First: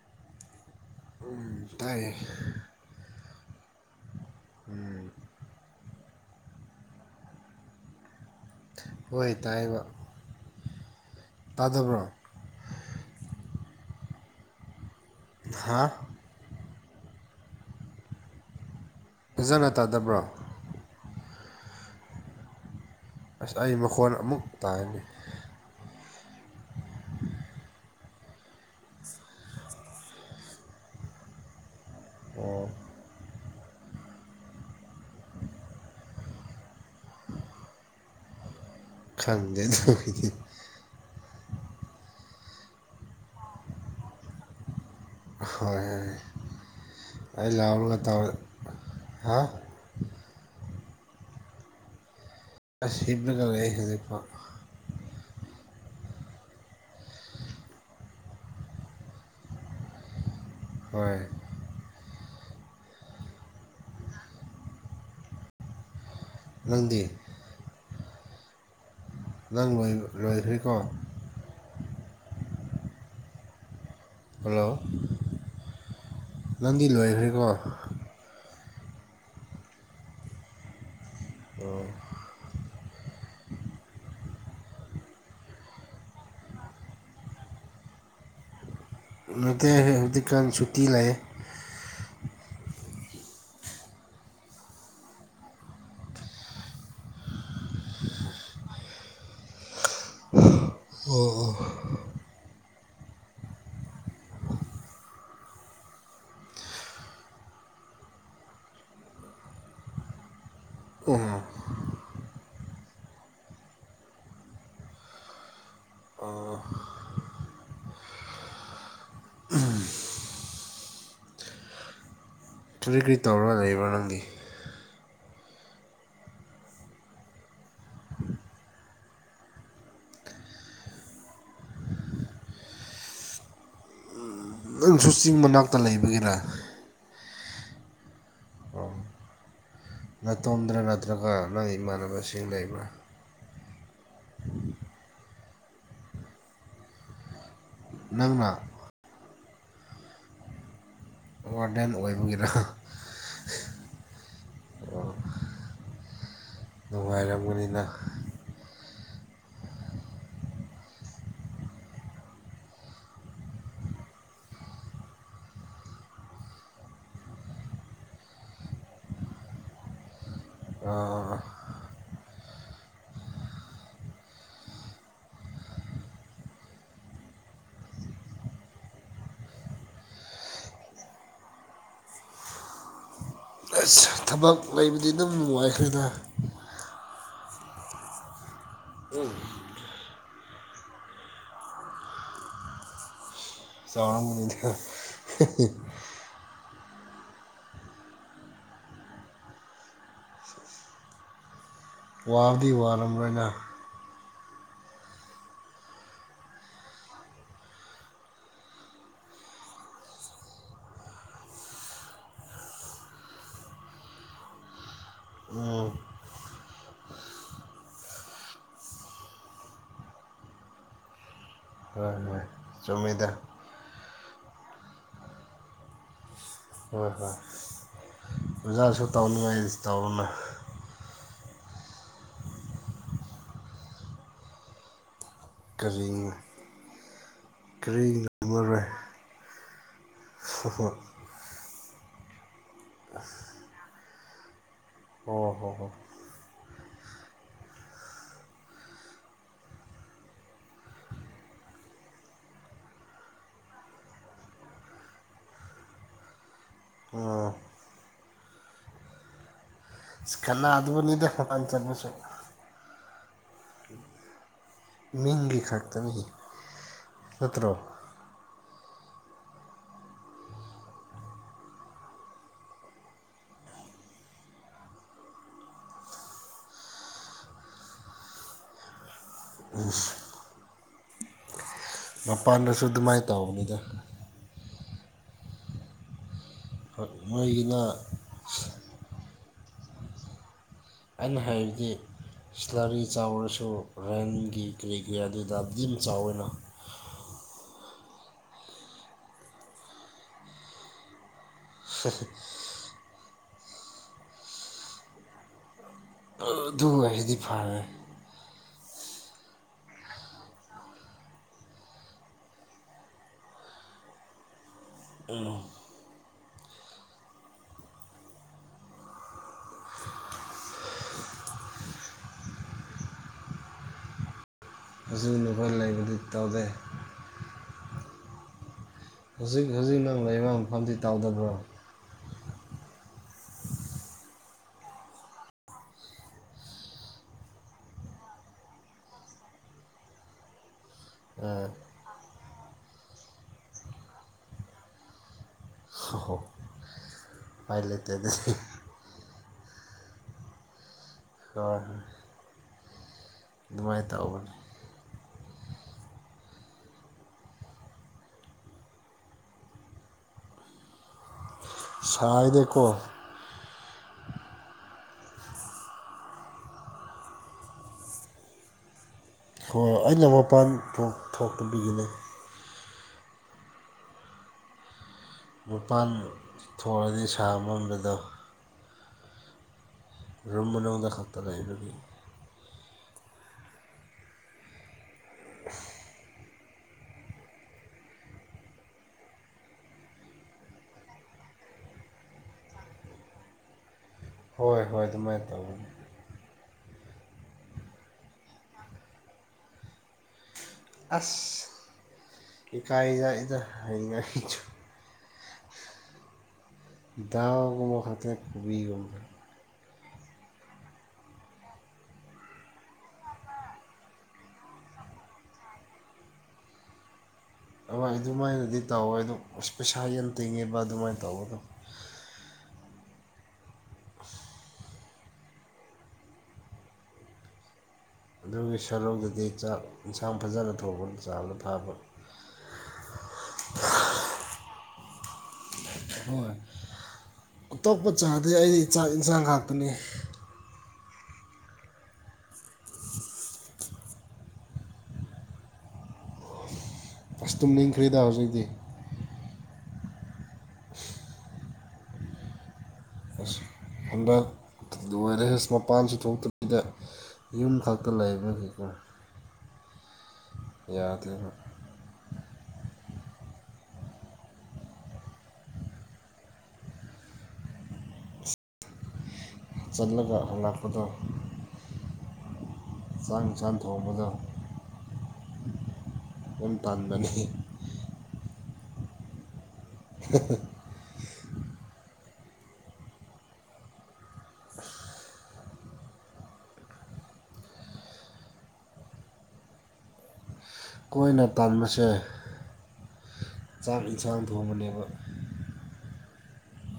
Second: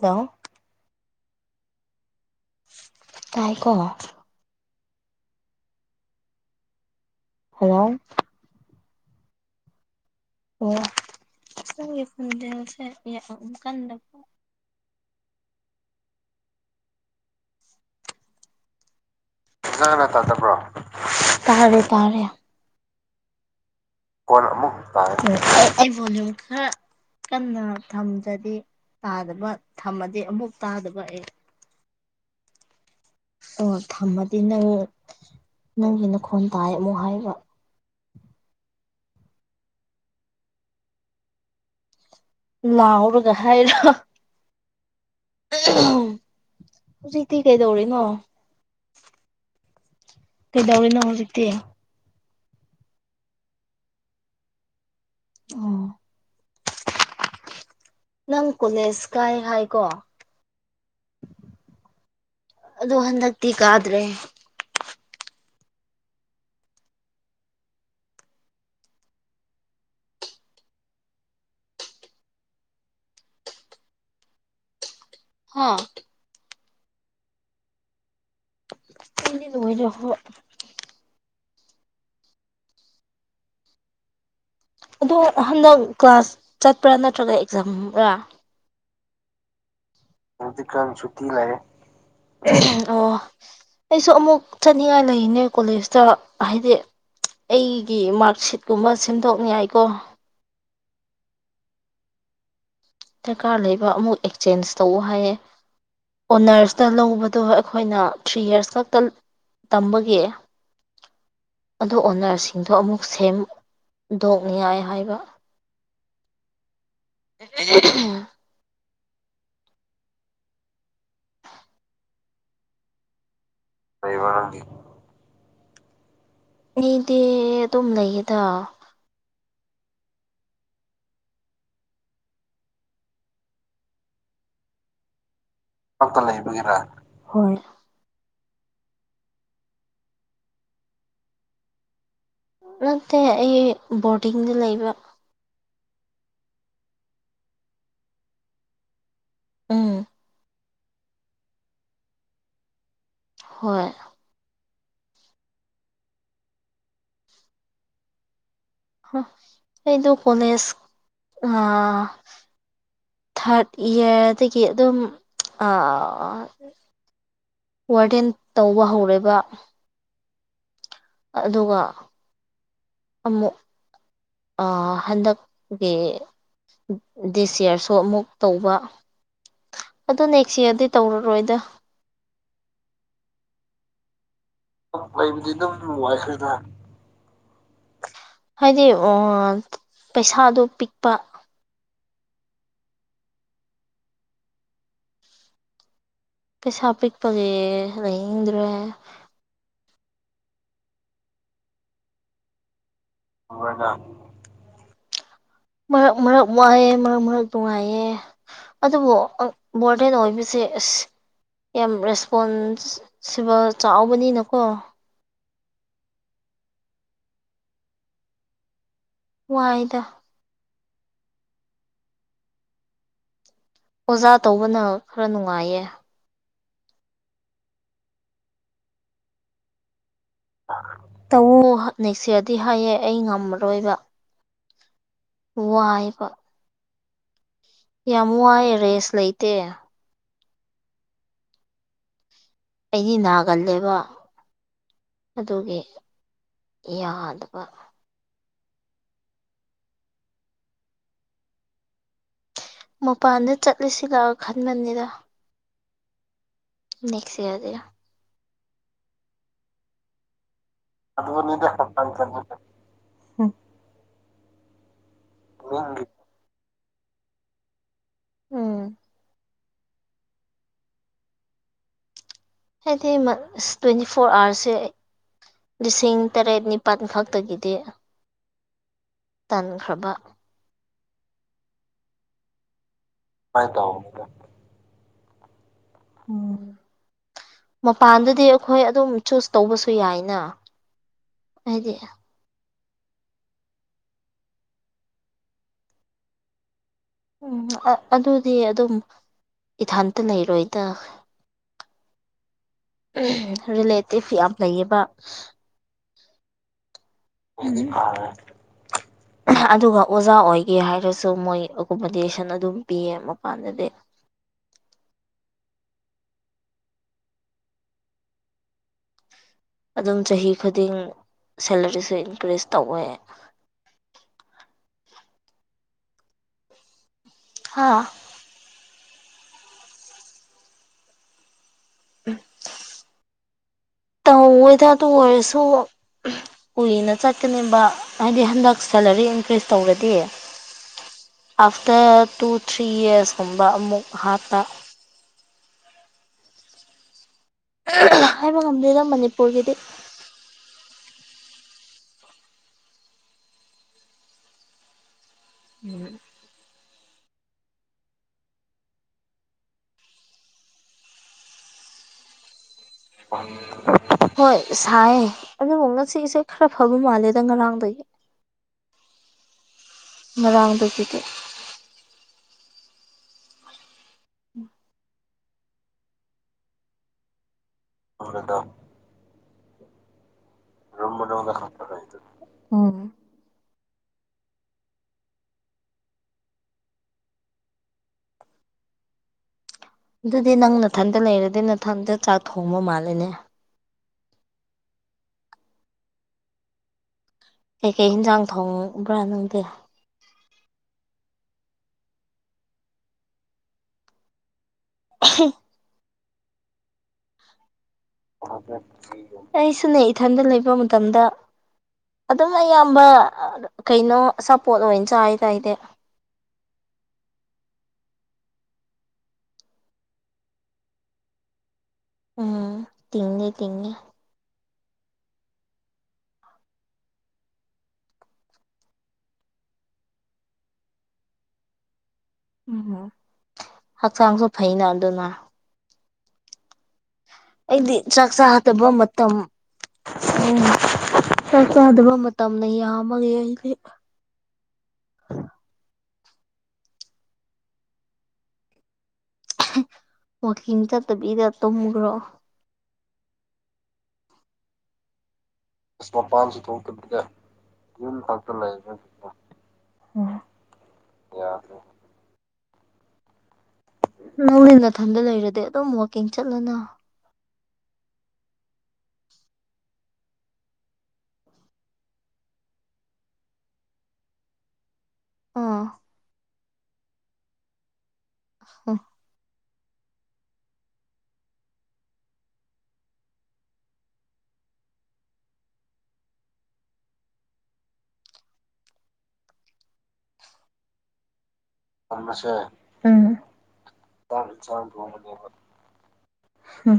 hello ꯎꯝ ꯇꯥꯏꯌꯦ ꯇꯥꯏꯀꯣ ꯎꯝ ꯍꯜꯂꯣ ꯍꯣꯏ ꯇꯥꯏꯌꯦꯕ ꯑꯣ ꯅꯪꯒꯤ ꯇꯥꯗꯕ꯭ꯔꯣ ꯈꯣꯟꯖꯦꯜꯁꯦ [unintelligible] ꯀꯟꯗ ꯍꯥꯥ ꯐꯖꯅ ꯇꯥꯗꯕ꯭ꯔ‌ꯣ ꯇꯥꯔꯦ ꯇꯥꯔꯦ ꯑꯁ ꯑꯩ ꯃꯈꯣꯟ ꯀꯣꯟ ꯑꯃꯨꯛ ꯇꯥꯏ ꯑꯩ ꯑꯩ ꯚ‌ꯣꯂ꯭ꯌꯨꯝ ꯈꯔ ꯀꯟꯅ ꯊꯝꯗ꯭ꯔꯗꯤ ꯇꯥꯗꯕ ꯊꯝꯃꯗꯤ ꯑꯃꯨꯛ ꯇꯥꯗꯕ ꯑꯦ ꯑꯣ ꯗꯨꯒ ꯊꯝꯃꯗꯤ ꯅꯪ ꯅꯪꯒꯤ ꯅꯈꯣꯟ ꯇꯥꯏ ꯑꯃꯨꯛ ꯍꯥꯏꯕ ꯈꯪꯗꯦ ꯇꯧꯏꯖꯦ ꯂꯥꯎꯔꯒ ꯍꯥꯏꯔꯣ ꯍꯣꯏ ꯍꯧꯖꯤꯛꯇꯤ ꯑꯩ ꯂꯥꯎꯔꯒ ꯀꯩꯗꯧꯔꯤꯅꯣ ꯇꯧꯔꯛ ꯍꯥ ꯀꯩꯗꯧꯔꯤꯅꯣ ꯍꯧꯖꯤꯛꯇꯤ ꯑꯁ ꯍꯤꯞꯂꯒ ꯂꯩ ꯍꯨꯖꯤꯛꯐꯥꯎ ꯑꯣ ꯅꯪ ꯀꯣꯂꯦꯖ ꯀꯥꯏ ꯍꯥꯏꯀꯣ ꯍꯣꯏ ꯑꯗ‌ꯣ ꯍꯟꯗꯛꯇꯤ ꯀꯥꯗ꯭ꯔꯦ ꯅꯪꯗꯤ ꯅꯪ ꯂꯣꯢ ꯂꯣꯏꯈ꯭ꯔꯦꯀꯣ ꯍꯜꯂꯣ ꯍꯥꯥ ꯅꯪꯗꯤ ꯂꯣꯏꯈ꯭ꯔꯦꯀꯣ [unintelligible] ꯂꯣꯏꯔꯦ ꯍꯣꯢꯠ [unintelligible] ꯑꯗꯣ ꯍꯟꯗꯛ ꯀ꯭ꯂꯥꯁ ꯆꯠꯄ꯭ꯔꯥ ꯅꯠꯇ꯭ꯔꯒ ꯑꯦꯛꯖꯥꯝꯔ ꯅꯇꯦ ꯍꯦ ꯍꯧꯖꯤꯛ ꯍꯧꯖꯤꯛꯀꯥꯟ ꯁꯨꯇꯤ ꯂꯩꯌꯦ [unintelligible] ꯑꯣ ꯑꯩꯁꯨ ꯑꯃꯨꯛ ꯆꯠꯅꯤꯡꯉꯥꯏ ꯂꯩꯅꯦ ꯀꯣꯂꯦꯖꯇ ꯍꯥꯏꯗꯤ ꯑꯩꯒꯤ ꯃꯥꯔꯛꯁꯤꯠꯀꯨꯝꯕ ꯁꯦꯝꯗꯣꯛꯅꯤꯉꯥꯏ ꯀꯣ ꯑꯣ ꯗꯔꯀꯥꯔ ꯂꯩꯕ ꯑꯃꯨꯛ ꯑꯦꯛꯆꯦꯟꯖ ꯇꯧꯋꯣ ꯍꯥꯏꯌꯦ ꯑꯣꯅꯔꯁꯇ ꯂꯧꯕꯗꯨꯒ ꯑꯈꯣꯏꯅ ꯊ꯭ꯔꯤ ꯌꯔꯁ ꯈꯛꯇ ꯇꯝꯕꯒꯤ [unintelligible] ꯑꯗꯣ ꯑꯣꯅꯔꯁꯤꯡꯗꯣ ꯑꯃꯨꯛ ꯁꯦꯝꯗꯣꯛꯅꯤꯉꯥꯏ ꯍꯥꯏꯕ ꯑꯣ [unintelligible] [unintelligible] [unintelligible] ꯀ꯭ꯔꯤ ꯀ꯭ꯔꯤ ꯇꯧꯔ ꯂꯩꯕ꯭ꯔꯣ ꯅꯪꯒꯤ ꯑꯩꯗꯤ ꯑꯗꯨꯝ ꯂꯩꯌꯦꯗ ꯅꯪꯁꯨ ꯆꯤꯡ ꯃꯅꯥꯛ ꯇꯝꯗ ꯂꯩꯕꯒꯤꯔ ꯍꯣꯢ [unintelligible] ꯅꯇꯣꯝꯗ꯭ꯔ ꯅꯠꯇ꯭ꯔꯒ ꯅꯪ ꯏꯃꯥꯟꯅꯕꯁꯤꯡ ꯂꯩꯕ꯭ꯔꯥ ꯇꯦ ꯑꯩ ꯕꯣꯔꯗꯤꯡꯗ ꯂꯩꯕ ꯅꯪꯔ ꯎꯝ ꯋꯥꯔꯗꯦꯟ ꯑꯣꯏꯕꯒꯤꯔ ꯍꯣꯏ ꯅꯨꯡꯉꯥꯏꯔꯝꯒꯅꯤꯗ [unintelligible] ꯑꯩꯗꯨ ꯀꯣꯂꯦꯁ [unintelligible] ꯊꯥꯔꯠ ꯏꯌꯔꯗꯒꯤ ꯑꯗꯨꯝ [unintelligible] ꯋꯥꯔꯗꯦꯟ ꯇꯧꯕ ꯍꯧꯔꯦꯕ ꯑꯗꯨꯒ ꯑꯃꯨꯛ [unintelligible] ꯍꯟꯗꯛꯀꯤ ꯗꯤꯁ ꯏꯌꯔꯁꯨ ꯑꯃꯨꯛ ꯇꯧꯕ ꯑꯗꯨ ꯅꯦꯛꯁ ꯏꯌꯔꯗꯤ ꯇꯧꯔꯔꯣꯏꯗ ꯑꯁ ꯊꯕꯛ ꯂꯩꯕꯗꯤ ꯑꯗꯨꯝ ꯅꯨꯡꯉꯥꯏꯈ꯭ꯔꯦꯗ [unintelligible] ꯍꯥꯏꯗꯤ ꯑꯣ ꯄꯩꯁꯥꯗꯣ ꯄꯤꯛꯄ [unintelligible] ꯄꯩꯁꯥ ꯄꯤꯛꯄꯒꯤ ꯂꯩꯅꯤꯡꯗ꯭ꯔꯦ ꯋꯥꯕꯗꯤ ꯋꯥꯔꯝ ꯉꯣꯏꯗ ꯃꯔꯛ ꯃꯔꯛ ꯋꯥꯥꯏꯌꯦ ꯃꯔꯛ ꯃꯔꯛ ꯅꯨꯉꯥꯏꯌꯦ ꯑꯗꯨꯕꯨ ꯃꯣꯔꯗ꯭ꯔꯦꯟ ꯑꯣꯏꯕꯁꯦ ꯑꯁ ꯌꯥꯝ ꯔꯦꯁꯄꯣꯟꯁ ꯁꯤꯕꯜ ꯆꯥꯎꯕꯅꯤꯅꯀꯣ ꯎꯝ ꯋꯥꯏꯗ ꯍꯣ ꯍꯣꯏ ꯆꯨꯝꯃꯤꯗ ꯑꯣꯖꯥ ꯇꯧꯕꯅ ꯈꯔ ꯅꯨꯡꯉꯥꯏꯌꯦ ꯍꯣꯏ ꯍꯣꯏ ꯑꯣꯖꯥꯁꯨ ꯇꯧꯅꯤꯡꯉꯥꯏ [unintelligible] ꯇꯧꯋꯣ ꯅꯦꯛꯁ ꯌꯔꯗꯤ ꯍꯥꯏꯌꯦ ꯑꯩ ꯉꯝꯃꯔꯣꯏꯕ ꯋꯥꯏꯕ ꯀꯔꯤ ꯀꯔꯤ ꯌꯥꯝ ꯋꯥꯏꯌꯦ ꯉꯝꯃꯔꯣꯏ ꯔꯦꯁ ꯂꯩꯇꯦ [unintelligible] ꯑꯩꯗꯤ ꯅꯥꯒꯜꯂꯦꯕ ꯑꯣ ꯍꯣ ꯑꯗꯨꯒꯤ ꯍꯣ ꯌꯥꯗꯕ ꯃꯄꯥꯟꯗ ꯆꯠꯂꯁꯤꯔ ꯈꯟꯕꯅꯤꯗ ꯅꯦꯛꯁ ꯎꯝ ꯌꯔꯗꯩꯔ ꯏꯁ ꯀꯅꯥꯗꯕꯅꯤꯗ ꯃꯄꯥꯟ ꯆꯠꯄꯁꯨ ꯎꯝ ꯃꯤꯡꯒꯤ ꯈꯛꯇꯅꯤ ꯅꯠꯇ꯭ꯔꯣ ꯎꯝ ꯍꯥꯏꯗꯤ ꯃ ꯏꯁ ꯇ꯭ꯋꯦꯟꯇꯤ ꯐꯣꯔ ꯑꯥꯋꯥꯔꯁꯦ ꯂꯤꯁꯤꯡ ꯇꯔꯦꯠ ꯅꯤꯄꯥꯟ ꯈꯛꯇꯒꯤꯗꯤ ꯇꯟꯈ꯭ꯔꯕ ꯃꯄꯥꯟꯗꯁꯨ ꯗꯨꯃꯥꯏ ꯇꯧꯕꯅꯤꯗ ꯎꯝ ꯅꯣꯏꯒꯤꯅ ꯃꯄꯥꯟꯗꯗꯤ ꯑꯈꯣꯏ ꯑꯗꯨꯝ ꯆꯨꯁ ꯇꯧꯕꯁꯨ ꯌꯥꯏꯅ ꯑꯩꯅ ꯍꯥꯏꯕꯗꯤ ꯍꯥꯏꯗꯤ ꯏꯁꯂꯔꯤ ꯆꯥꯎꯔꯁꯨ ꯔꯦꯟꯒꯤ ꯀꯔꯤꯒꯤ ꯑꯗꯨ ꯗꯥꯗꯤ ꯑꯗꯨꯝ ꯆꯥꯎꯋꯦꯅ ꯎꯝ ꯑ-ꯑꯗꯨꯗꯤ ꯑꯗꯨꯝ ꯏꯊꯥꯟꯇ ꯂꯩꯔꯣꯏꯗ [unintelligible] [unintelligible] ꯔꯤꯂꯦꯇꯤꯞ ꯌꯥꯝ ꯂꯩꯌꯦꯕ ꯑꯗꯨ ꯑꯣꯏꯔꯗꯤ ꯐꯔꯦ [inaudible] ꯑꯗꯨꯒ ꯑꯣꯖꯥ ꯑꯣꯏꯒꯦ ꯍꯥꯏꯔꯁꯨ ꯃꯣꯏ ꯑꯣꯀꯣꯃꯣꯗꯦꯁꯟ ꯑꯗꯨꯝ ꯄꯤꯌꯦ ꯃꯄꯥꯟꯗꯗꯤ [unintelligible] ꯑꯗꯨꯝ ꯆꯍꯤ ꯈꯨꯗꯤꯡ ꯁꯦꯂꯔꯤꯁꯤ ꯏꯟꯀ꯭ꯔꯤꯖ ꯇꯧꯋꯦ ꯑꯖꯨꯅꯤ ꯈꯣꯏ ꯂꯩꯕꯗꯤ ꯏꯇꯥꯎꯗꯤ ꯍꯥꯥ ꯍꯨꯖꯤꯛ ꯍꯨꯖꯤꯛ ꯅꯪ ꯂꯩꯕ ꯃꯐꯝꯗꯤ ꯇꯥꯎꯗꯕ꯭ꯔꯣ ꯇꯧꯋꯦꯗ ꯑꯗꯨ ꯑꯣꯏꯔꯁꯨ ꯀꯨꯏꯅ ꯆꯠꯀꯅꯤꯕ ꯍꯥꯏꯗꯤ ꯍꯟꯗꯛ ꯁꯦꯂꯔꯤ ꯏꯟꯀ꯭ꯔꯤꯁ ꯇꯧꯔꯗꯤ ꯑꯥ ꯑꯐꯇ꯭ꯔ ꯇꯨ ꯊ꯭ꯔꯤ ꯌꯔꯁꯀꯨꯝꯕ ꯑꯃꯨꯛ ꯍꯥꯠꯄ [unintelligible] ꯎꯄꯥꯏ ꯂꯩꯇꯦ ꯑꯗꯨꯗꯤ ꯍꯥꯏꯕ ꯉꯝꯗꯦꯗ ꯃꯅꯤꯄꯨꯔꯒꯤꯗꯤ [unintelligible] ꯗꯨꯃꯥꯏꯅ ꯇꯧꯕꯅꯤ ꯎꯝ ꯁꯥꯏꯗꯦꯀꯣ ꯍꯣꯏ ꯁꯥꯏꯌꯦ ꯑꯗꯨꯕꯨ ꯉꯁꯤꯁꯦ ꯈꯔ ꯐꯕ ꯃꯥꯜꯂꯦꯗ ꯉꯔꯥꯡꯗꯒꯤ ꯍꯣ ꯑꯩꯅ ꯃꯄꯥꯟ ꯊꯣꯛ ꯉꯔꯥꯡꯗꯒꯤꯗꯤ ꯊꯣꯛꯇꯕꯤꯒꯤꯅꯤ [inaudible] ꯃꯄꯥꯥꯟ ꯊꯣꯛꯔꯗꯤ ꯁꯥꯃꯟꯕ [unintelligible] ꯔꯨꯝ ꯃꯅꯨꯡꯗ ꯈꯛꯇ ꯂꯩꯕꯒꯤ ꯎꯝ ꯗꯨꯗꯤ ꯅꯪ ꯅꯊꯟꯇ ꯂꯩꯔꯗꯤ ꯅꯊꯟꯇ ꯆꯥꯛ ꯊꯣꯡꯕ ꯃꯥꯜꯂꯦꯅꯦ ꯍꯣꯏ ꯍꯣꯏ ꯗꯨꯃꯥꯏꯟ ꯇꯧꯕꯅꯤ ꯀꯩ ꯀꯩ ꯍꯤꯟꯖꯥꯡ ꯊꯣꯡꯕ꯭ꯔꯥ ꯅꯪꯗꯤ ꯑꯁ ꯏꯀꯥꯏꯗ [unintelligible] ꯗ ꯍꯩꯅꯒꯤꯆꯨ [inaudible] ꯗꯥꯎꯒ ꯃꯈ ꯑꯩꯁꯨꯅꯦ ꯏꯊꯟꯗ ꯂꯩꯕ ꯃꯇꯝꯗ ꯑꯗꯨꯝ ꯑꯌꯥꯝꯕ ꯀꯩꯅꯣ ꯑꯆꯥꯄꯣꯠ ꯑꯣꯏꯅ ꯆꯥꯏꯗ ꯑꯩꯗꯤ ꯍꯣꯏ ꯑꯗꯨꯃꯥꯏꯅꯗꯤ ꯇꯧꯋꯦ ꯑꯗꯨ ꯄꯩꯁꯥ ꯌꯦꯟ ꯇꯤꯡꯉꯦꯕ ꯑꯗꯨꯃꯥꯏꯅ ꯇꯧꯕꯗꯣ ꯎꯝ ꯇꯤꯡꯗꯤ ꯇꯤꯡꯉꯦ [inaudible] ꯑꯗꯨꯒꯤ ꯁꯂꯧꯗꯗꯤ ꯆꯥꯛ ꯏꯟꯁꯥꯡ ꯐꯖꯅ ꯊꯣꯡꯔꯒ ꯆꯥꯕꯅꯥ ꯐꯥꯕ ꯎꯝ ꯍꯛꯆꯥꯡꯁꯨ ꯐꯩꯅ ꯑꯗꯨꯅ ꯍꯣꯏ ꯑꯩꯗꯤ ꯑꯇꯣꯞꯄ ꯆꯥꯛ ꯆꯥꯗꯦ ꯑꯩ ꯆꯥꯗꯕ ꯆꯥꯛ ꯃꯇꯝ ꯏꯟꯁꯥꯡ ꯉꯥꯛꯇꯅꯤ ꯎꯝ ꯆꯥꯛ ꯆꯥꯗꯕ ꯃꯇꯝꯅ ꯌꯥꯝꯃꯒꯤ ꯑꯩꯗꯤ ꯑꯁ ꯇꯨꯝꯅꯤꯡꯈ꯭ꯔꯦꯗ ꯍꯧꯖꯤꯛꯇꯤ ꯋꯥꯀꯤꯡ ꯆꯠꯇꯕꯤꯗ ꯇꯨꯝꯒ꯭ꯔꯣ ꯑꯁ ꯍꯟꯗꯛ ꯂꯣꯏꯔꯦꯍꯦ ꯁ꯭ꯃꯣꯛ ꯄꯥꯟꯁꯨ ꯊꯣꯛꯇꯕꯤꯗ ꯌꯨꯝ ꯈꯛꯇ ꯂꯩꯥꯕꯒꯤꯀꯣ ꯎꯝ ꯌꯥꯗꯦꯅ ꯅꯪꯗꯤ ꯅꯊꯟꯗ ꯂꯩꯔꯗꯤ ꯑꯗꯨꯝ ꯋꯥꯛꯀꯤꯡ ꯆꯠꯂꯣꯅ ꯆꯜꯂꯒ ꯍꯂꯛꯄꯗꯣ ꯆꯥꯡ ꯆꯥꯝ ꯊꯣꯡꯕꯗꯣ ꯑꯥ ꯎꯝ ꯇꯥꯟꯕꯅꯦ ꯍ [inaudible] ꯀꯣꯏꯅ ꯇꯥꯟꯕꯁ ꯠꯟꯕꯁꯦ ꯎꯝ ꯆꯥꯛ ꯏꯟꯁꯥꯡ ꯊꯣꯡꯕꯅꯦꯕ ꯍꯨꯝ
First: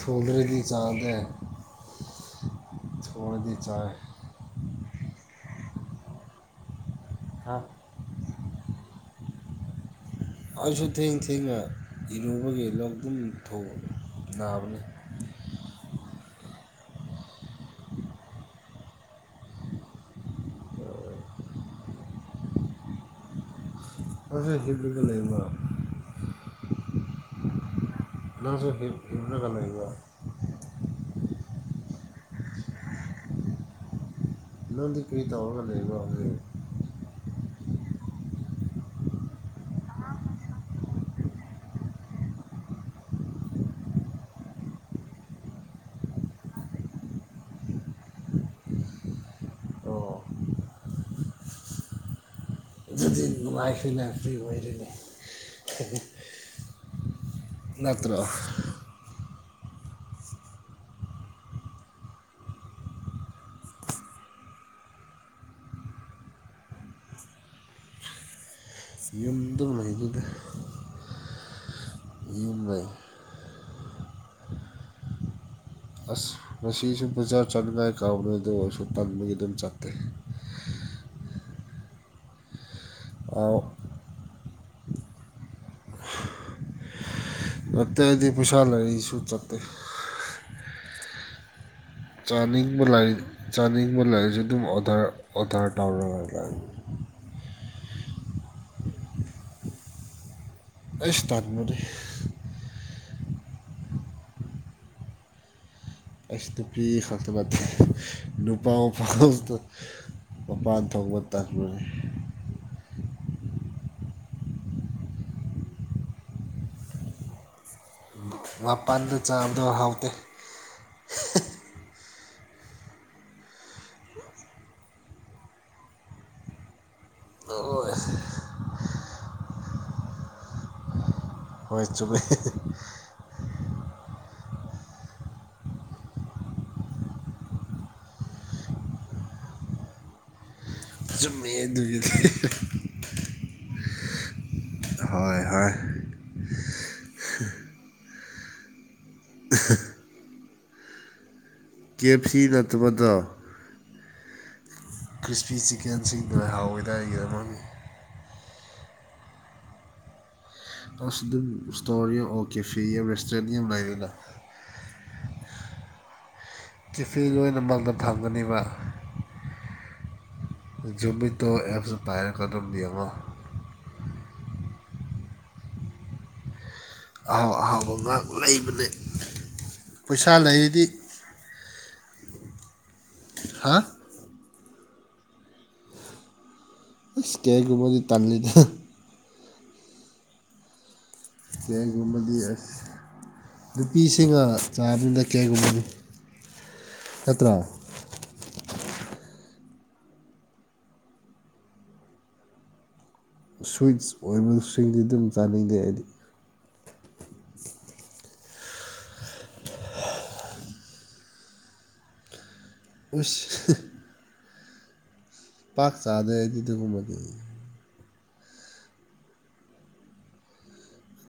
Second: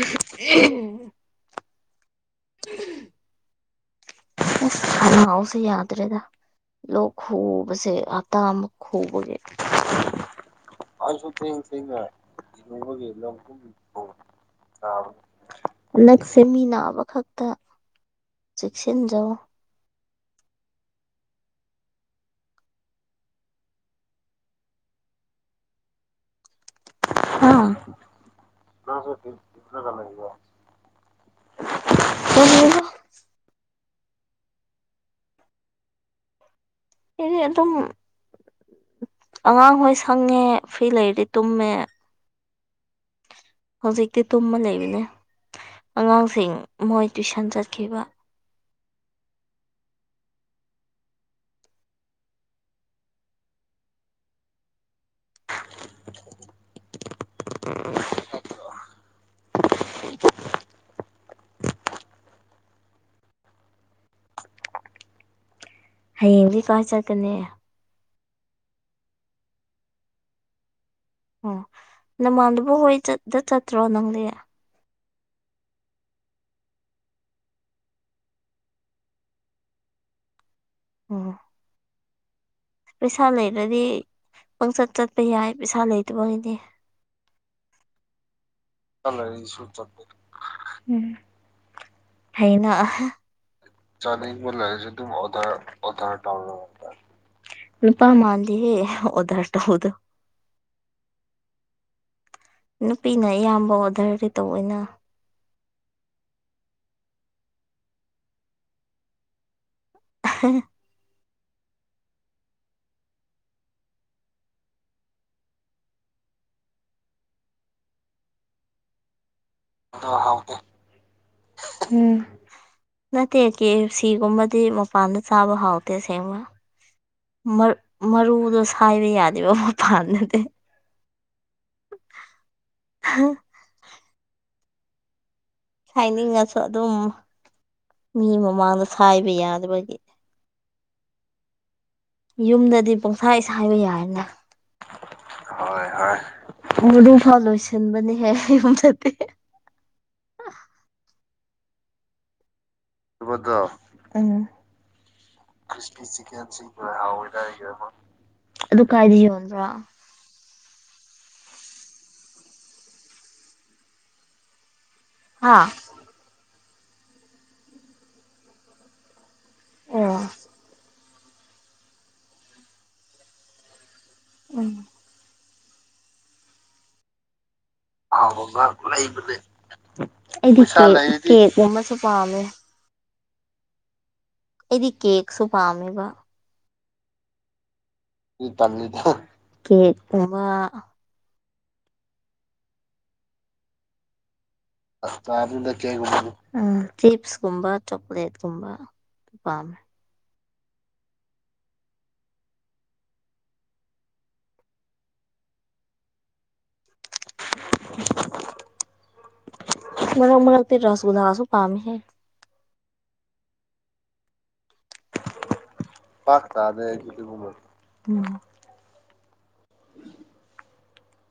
ꯊꯣꯡꯗ꯭ꯔꯗꯤ ꯆꯥꯗꯦ [inaudible] ꯊꯣꯡꯔꯗꯤ ꯆꯥꯏ ꯑꯁ ꯈꯅꯥꯎꯁꯦ ꯌꯥꯗ꯭ꯔꯦꯗ ꯂꯣꯛ ꯈꯨꯕꯁꯦ ꯍꯥꯛ [unintelligible] ꯑꯩꯁꯨ ꯊꯦꯡ ꯊꯦꯡꯔ ꯏꯔꯨꯕꯒꯤ ꯂꯣꯛ ꯑꯗꯨꯝ ꯊꯨꯡ ꯅꯥꯕꯅꯤ ꯍꯟꯗꯛꯁꯦ ꯃꯤ ꯅꯥꯕ ꯈꯛꯇ ꯆꯦꯛꯁꯤꯟꯖꯧ ꯑꯗꯨꯒꯤ ꯍꯤꯞꯂꯒ ꯂꯩ ꯃꯥ ꯍꯥ ꯅꯪꯁꯨ ꯍꯤꯞ ꯍꯤꯞꯔꯒ ꯂꯩꯕ꯭ꯔꯥ ꯀꯔꯤꯔ ꯅꯪꯗꯤ ꯀꯔꯤ ꯇꯧꯔꯒ ꯂꯩꯕ꯭ꯔꯣ ꯍꯧꯖꯤꯛ ꯑꯩꯗꯤ ꯑꯗꯨꯝ ꯑꯉꯥꯡꯍꯣꯏ ꯁꯪꯉꯦ ꯐ꯭ꯔꯤ ꯂꯩꯔꯗꯤ ꯇꯨꯝꯃꯦ ꯍꯧꯖꯤꯛꯇꯤ ꯇꯨꯝꯃ ꯂꯩꯕꯅꯦ ꯑꯉꯥꯡꯁꯤꯡ ꯃꯣꯢ ꯇꯨꯢꯁꯟ ꯆꯠꯈꯤꯕ ꯑꯣ [unintelligible] ꯅꯠꯇ꯭ꯔꯣ [inaudible] ꯍꯌꯦꯡꯗꯤ ꯀꯥꯢ ꯆꯠꯀꯅꯤ ꯌꯨꯝꯗꯣ ꯉꯥꯢꯕꯤꯕ ꯑꯣ ꯅꯃꯥꯟꯅꯕ ꯂꯩ ꯍꯣꯢ ꯆꯠ ꯆꯠ ꯆꯠꯇ꯭ꯔꯣ ꯅꯪꯗꯤ ꯑꯁ ꯉꯁꯤꯖꯨ ꯕꯖꯥꯔ ꯆꯠꯅꯤꯉꯥꯢ ꯀꯥꯎꯕꯅꯦ ꯑꯗꯨ ꯑꯣꯏꯔꯁꯨ ꯇꯟꯕꯒꯤ ꯑꯗꯨꯝ ꯆꯠꯇꯦ [unintelligible] ꯄꯩꯁꯥ ꯑꯥꯎ ꯂꯩꯔꯗꯤ ꯄꯪꯆꯠ ꯆꯠꯄ ꯌꯥꯢ ꯄꯩꯁꯥ ꯂꯩꯇꯕꯒꯤꯗꯤ ꯑꯠꯇꯩꯗꯤ ꯄꯨꯨꯁꯥ ꯂꯩ ꯁꯥ ꯂꯩꯔ ꯁꯨ ꯆꯠꯇꯦ ꯎꯝ ꯍꯩꯅ ꯆꯥꯅꯤꯡꯕ ꯍ ꯂꯩ ꯂꯩꯔꯁꯨ ꯆꯥꯅꯤꯡꯕ ꯂꯥꯢꯔꯖꯨ ꯑꯗꯨꯝ ꯑꯣꯗꯔ ꯑꯣꯗꯔ ꯇꯧꯔꯒ ꯇꯧꯔꯣ ꯂꯩ ꯅꯨꯄꯥ ꯃꯥꯟꯗꯤꯍꯦ ꯑꯣꯗꯔ ꯇꯧꯗꯣ ꯑꯩꯁ ꯇꯟꯕꯅꯦ ꯅꯨꯄꯤꯅ ꯑꯌꯥꯝꯕ ꯑꯣꯗꯔꯗꯤ ꯇꯧꯋꯤꯅ [unintelligible] ꯇꯧꯕ ꯇꯟꯕꯅꯦ ꯃꯄꯥꯟꯗꯨ ꯆꯥꯕꯗꯣ ꯍꯥꯎ [unintelligible] ꯅꯠꯇꯦ ꯀꯦ ꯑꯦꯐ ꯁꯤꯒꯨꯝꯕꯗꯤ ꯃꯄꯥꯟꯗ ꯆꯥꯕ ꯍꯥꯎꯇꯦ ꯁꯦꯡꯅ ꯃꯔ ꯍꯣꯏ ꯃꯔꯨꯗꯣ ꯁꯥꯢꯕ ꯌꯥꯗꯦꯕ ꯃꯄꯥꯟꯗꯗꯤ ꯍꯣꯢ ꯆꯨꯝꯃꯦ ꯍꯦ ꯍꯦ ꯍ ꯁꯥꯢꯅꯤꯡꯉꯁꯨ ꯑꯗꯨꯝ ꯃꯤ ꯃꯃꯥꯡꯗ ꯁꯥꯢꯕ ꯌꯥꯗꯕꯒꯤ ꯆꯨꯝꯃꯦ ꯑꯗꯨꯒꯤꯗꯤ ꯌꯨꯝꯗꯗꯤ ꯄꯪꯁꯥꯢ ꯁꯥꯢꯕ ꯌꯥꯢꯑꯦꯅ ꯍꯣꯏ ꯍꯣꯏ ꯍꯣꯢ ꯍꯣꯢ ꯃꯔꯨ ꯐꯥꯎ ꯂꯣꯢꯁꯟꯕꯅꯦꯍꯦ ꯌꯨꯝꯗꯗꯤ ꯀꯦꯞ ꯑꯦꯐ ꯁꯤꯅ ꯑꯕꯗꯣ ꯑꯪ ꯀ꯭ꯔꯤꯁꯄꯤ ꯆꯤꯛꯀꯦꯟꯁꯤꯡꯗꯣ ꯍꯥꯎꯋꯦꯗꯥꯢ ꯑꯃꯒꯤ ꯑꯗꯨ ꯀꯥꯢꯗ ꯌꯣꯟꯕ꯭ꯔꯥ [unintelligible] ꯍꯥꯥ ꯀꯦꯐꯦ ꯂꯣꯏꯅꯃꯛꯗ ꯊꯝꯒꯅꯦꯕꯥ ꯑꯣ ꯖꯨꯃꯤꯇꯣ ꯑꯦꯞꯁ ꯗꯣ ꯄꯥꯏꯔꯒ ꯑꯗꯨꯝ ꯌꯦꯡꯉꯣ ꯎꯝ ꯑꯍꯥꯎ ꯑꯍꯥꯎꯕ ꯉꯥꯛ ꯑꯍꯥꯎꯕ ꯂꯩꯕꯅꯦ ꯃ ꯂꯩꯕꯅꯦ ꯄꯩꯁꯥ ꯑꯩꯗꯤ ꯂꯩꯔꯗꯤ ꯀꯦꯛ ꯀꯦꯛꯀꯨꯝꯕꯁꯨ ꯄꯥꯝꯃꯦ ꯍꯥꯥ ꯑꯩꯗꯤ ꯀꯦꯛꯁꯨ ꯄꯥꯝꯃꯦꯕꯥ ꯏꯁ ꯀꯦꯛꯀꯨꯝꯕꯗꯤ ꯇꯜꯂꯦ ꯇꯜꯂꯤꯗ ꯀꯦꯛ ꯎꯃꯥ ꯀꯦꯛꯒꯨꯝꯕꯗꯤ ꯑꯁ ꯅꯨꯄꯤꯁꯤꯡꯉ ꯑꯁ ꯆꯥꯅꯨꯗ ꯀꯦꯛꯀꯨꯝꯕꯗꯤ ꯎꯝ ꯅꯠꯇ꯭ꯔꯥ ꯆꯤꯞꯁꯀꯨꯝꯕ ꯆꯣꯀ꯭ꯂꯦꯠꯀꯨꯝꯕ ꯄꯥꯝꯃꯦ ꯁ꯭ꯋꯤꯠꯁ ꯑꯣꯏꯕꯁꯤꯡꯗꯤ ꯗꯨꯝ ꯆꯥꯅꯤꯡꯗꯦ ꯑꯩꯗꯤ ꯃꯔꯛ ꯃꯔꯛꯇ ꯔꯣꯁꯒꯨꯂꯥꯁꯨ ꯄꯥꯝꯃꯤꯍꯦ ꯑꯁ ꯍꯥ ꯄꯥꯥꯛ ꯆꯥꯗꯦ ꯑꯩꯗꯤ ꯑꯗꯨꯒꯨꯝꯕꯗꯣ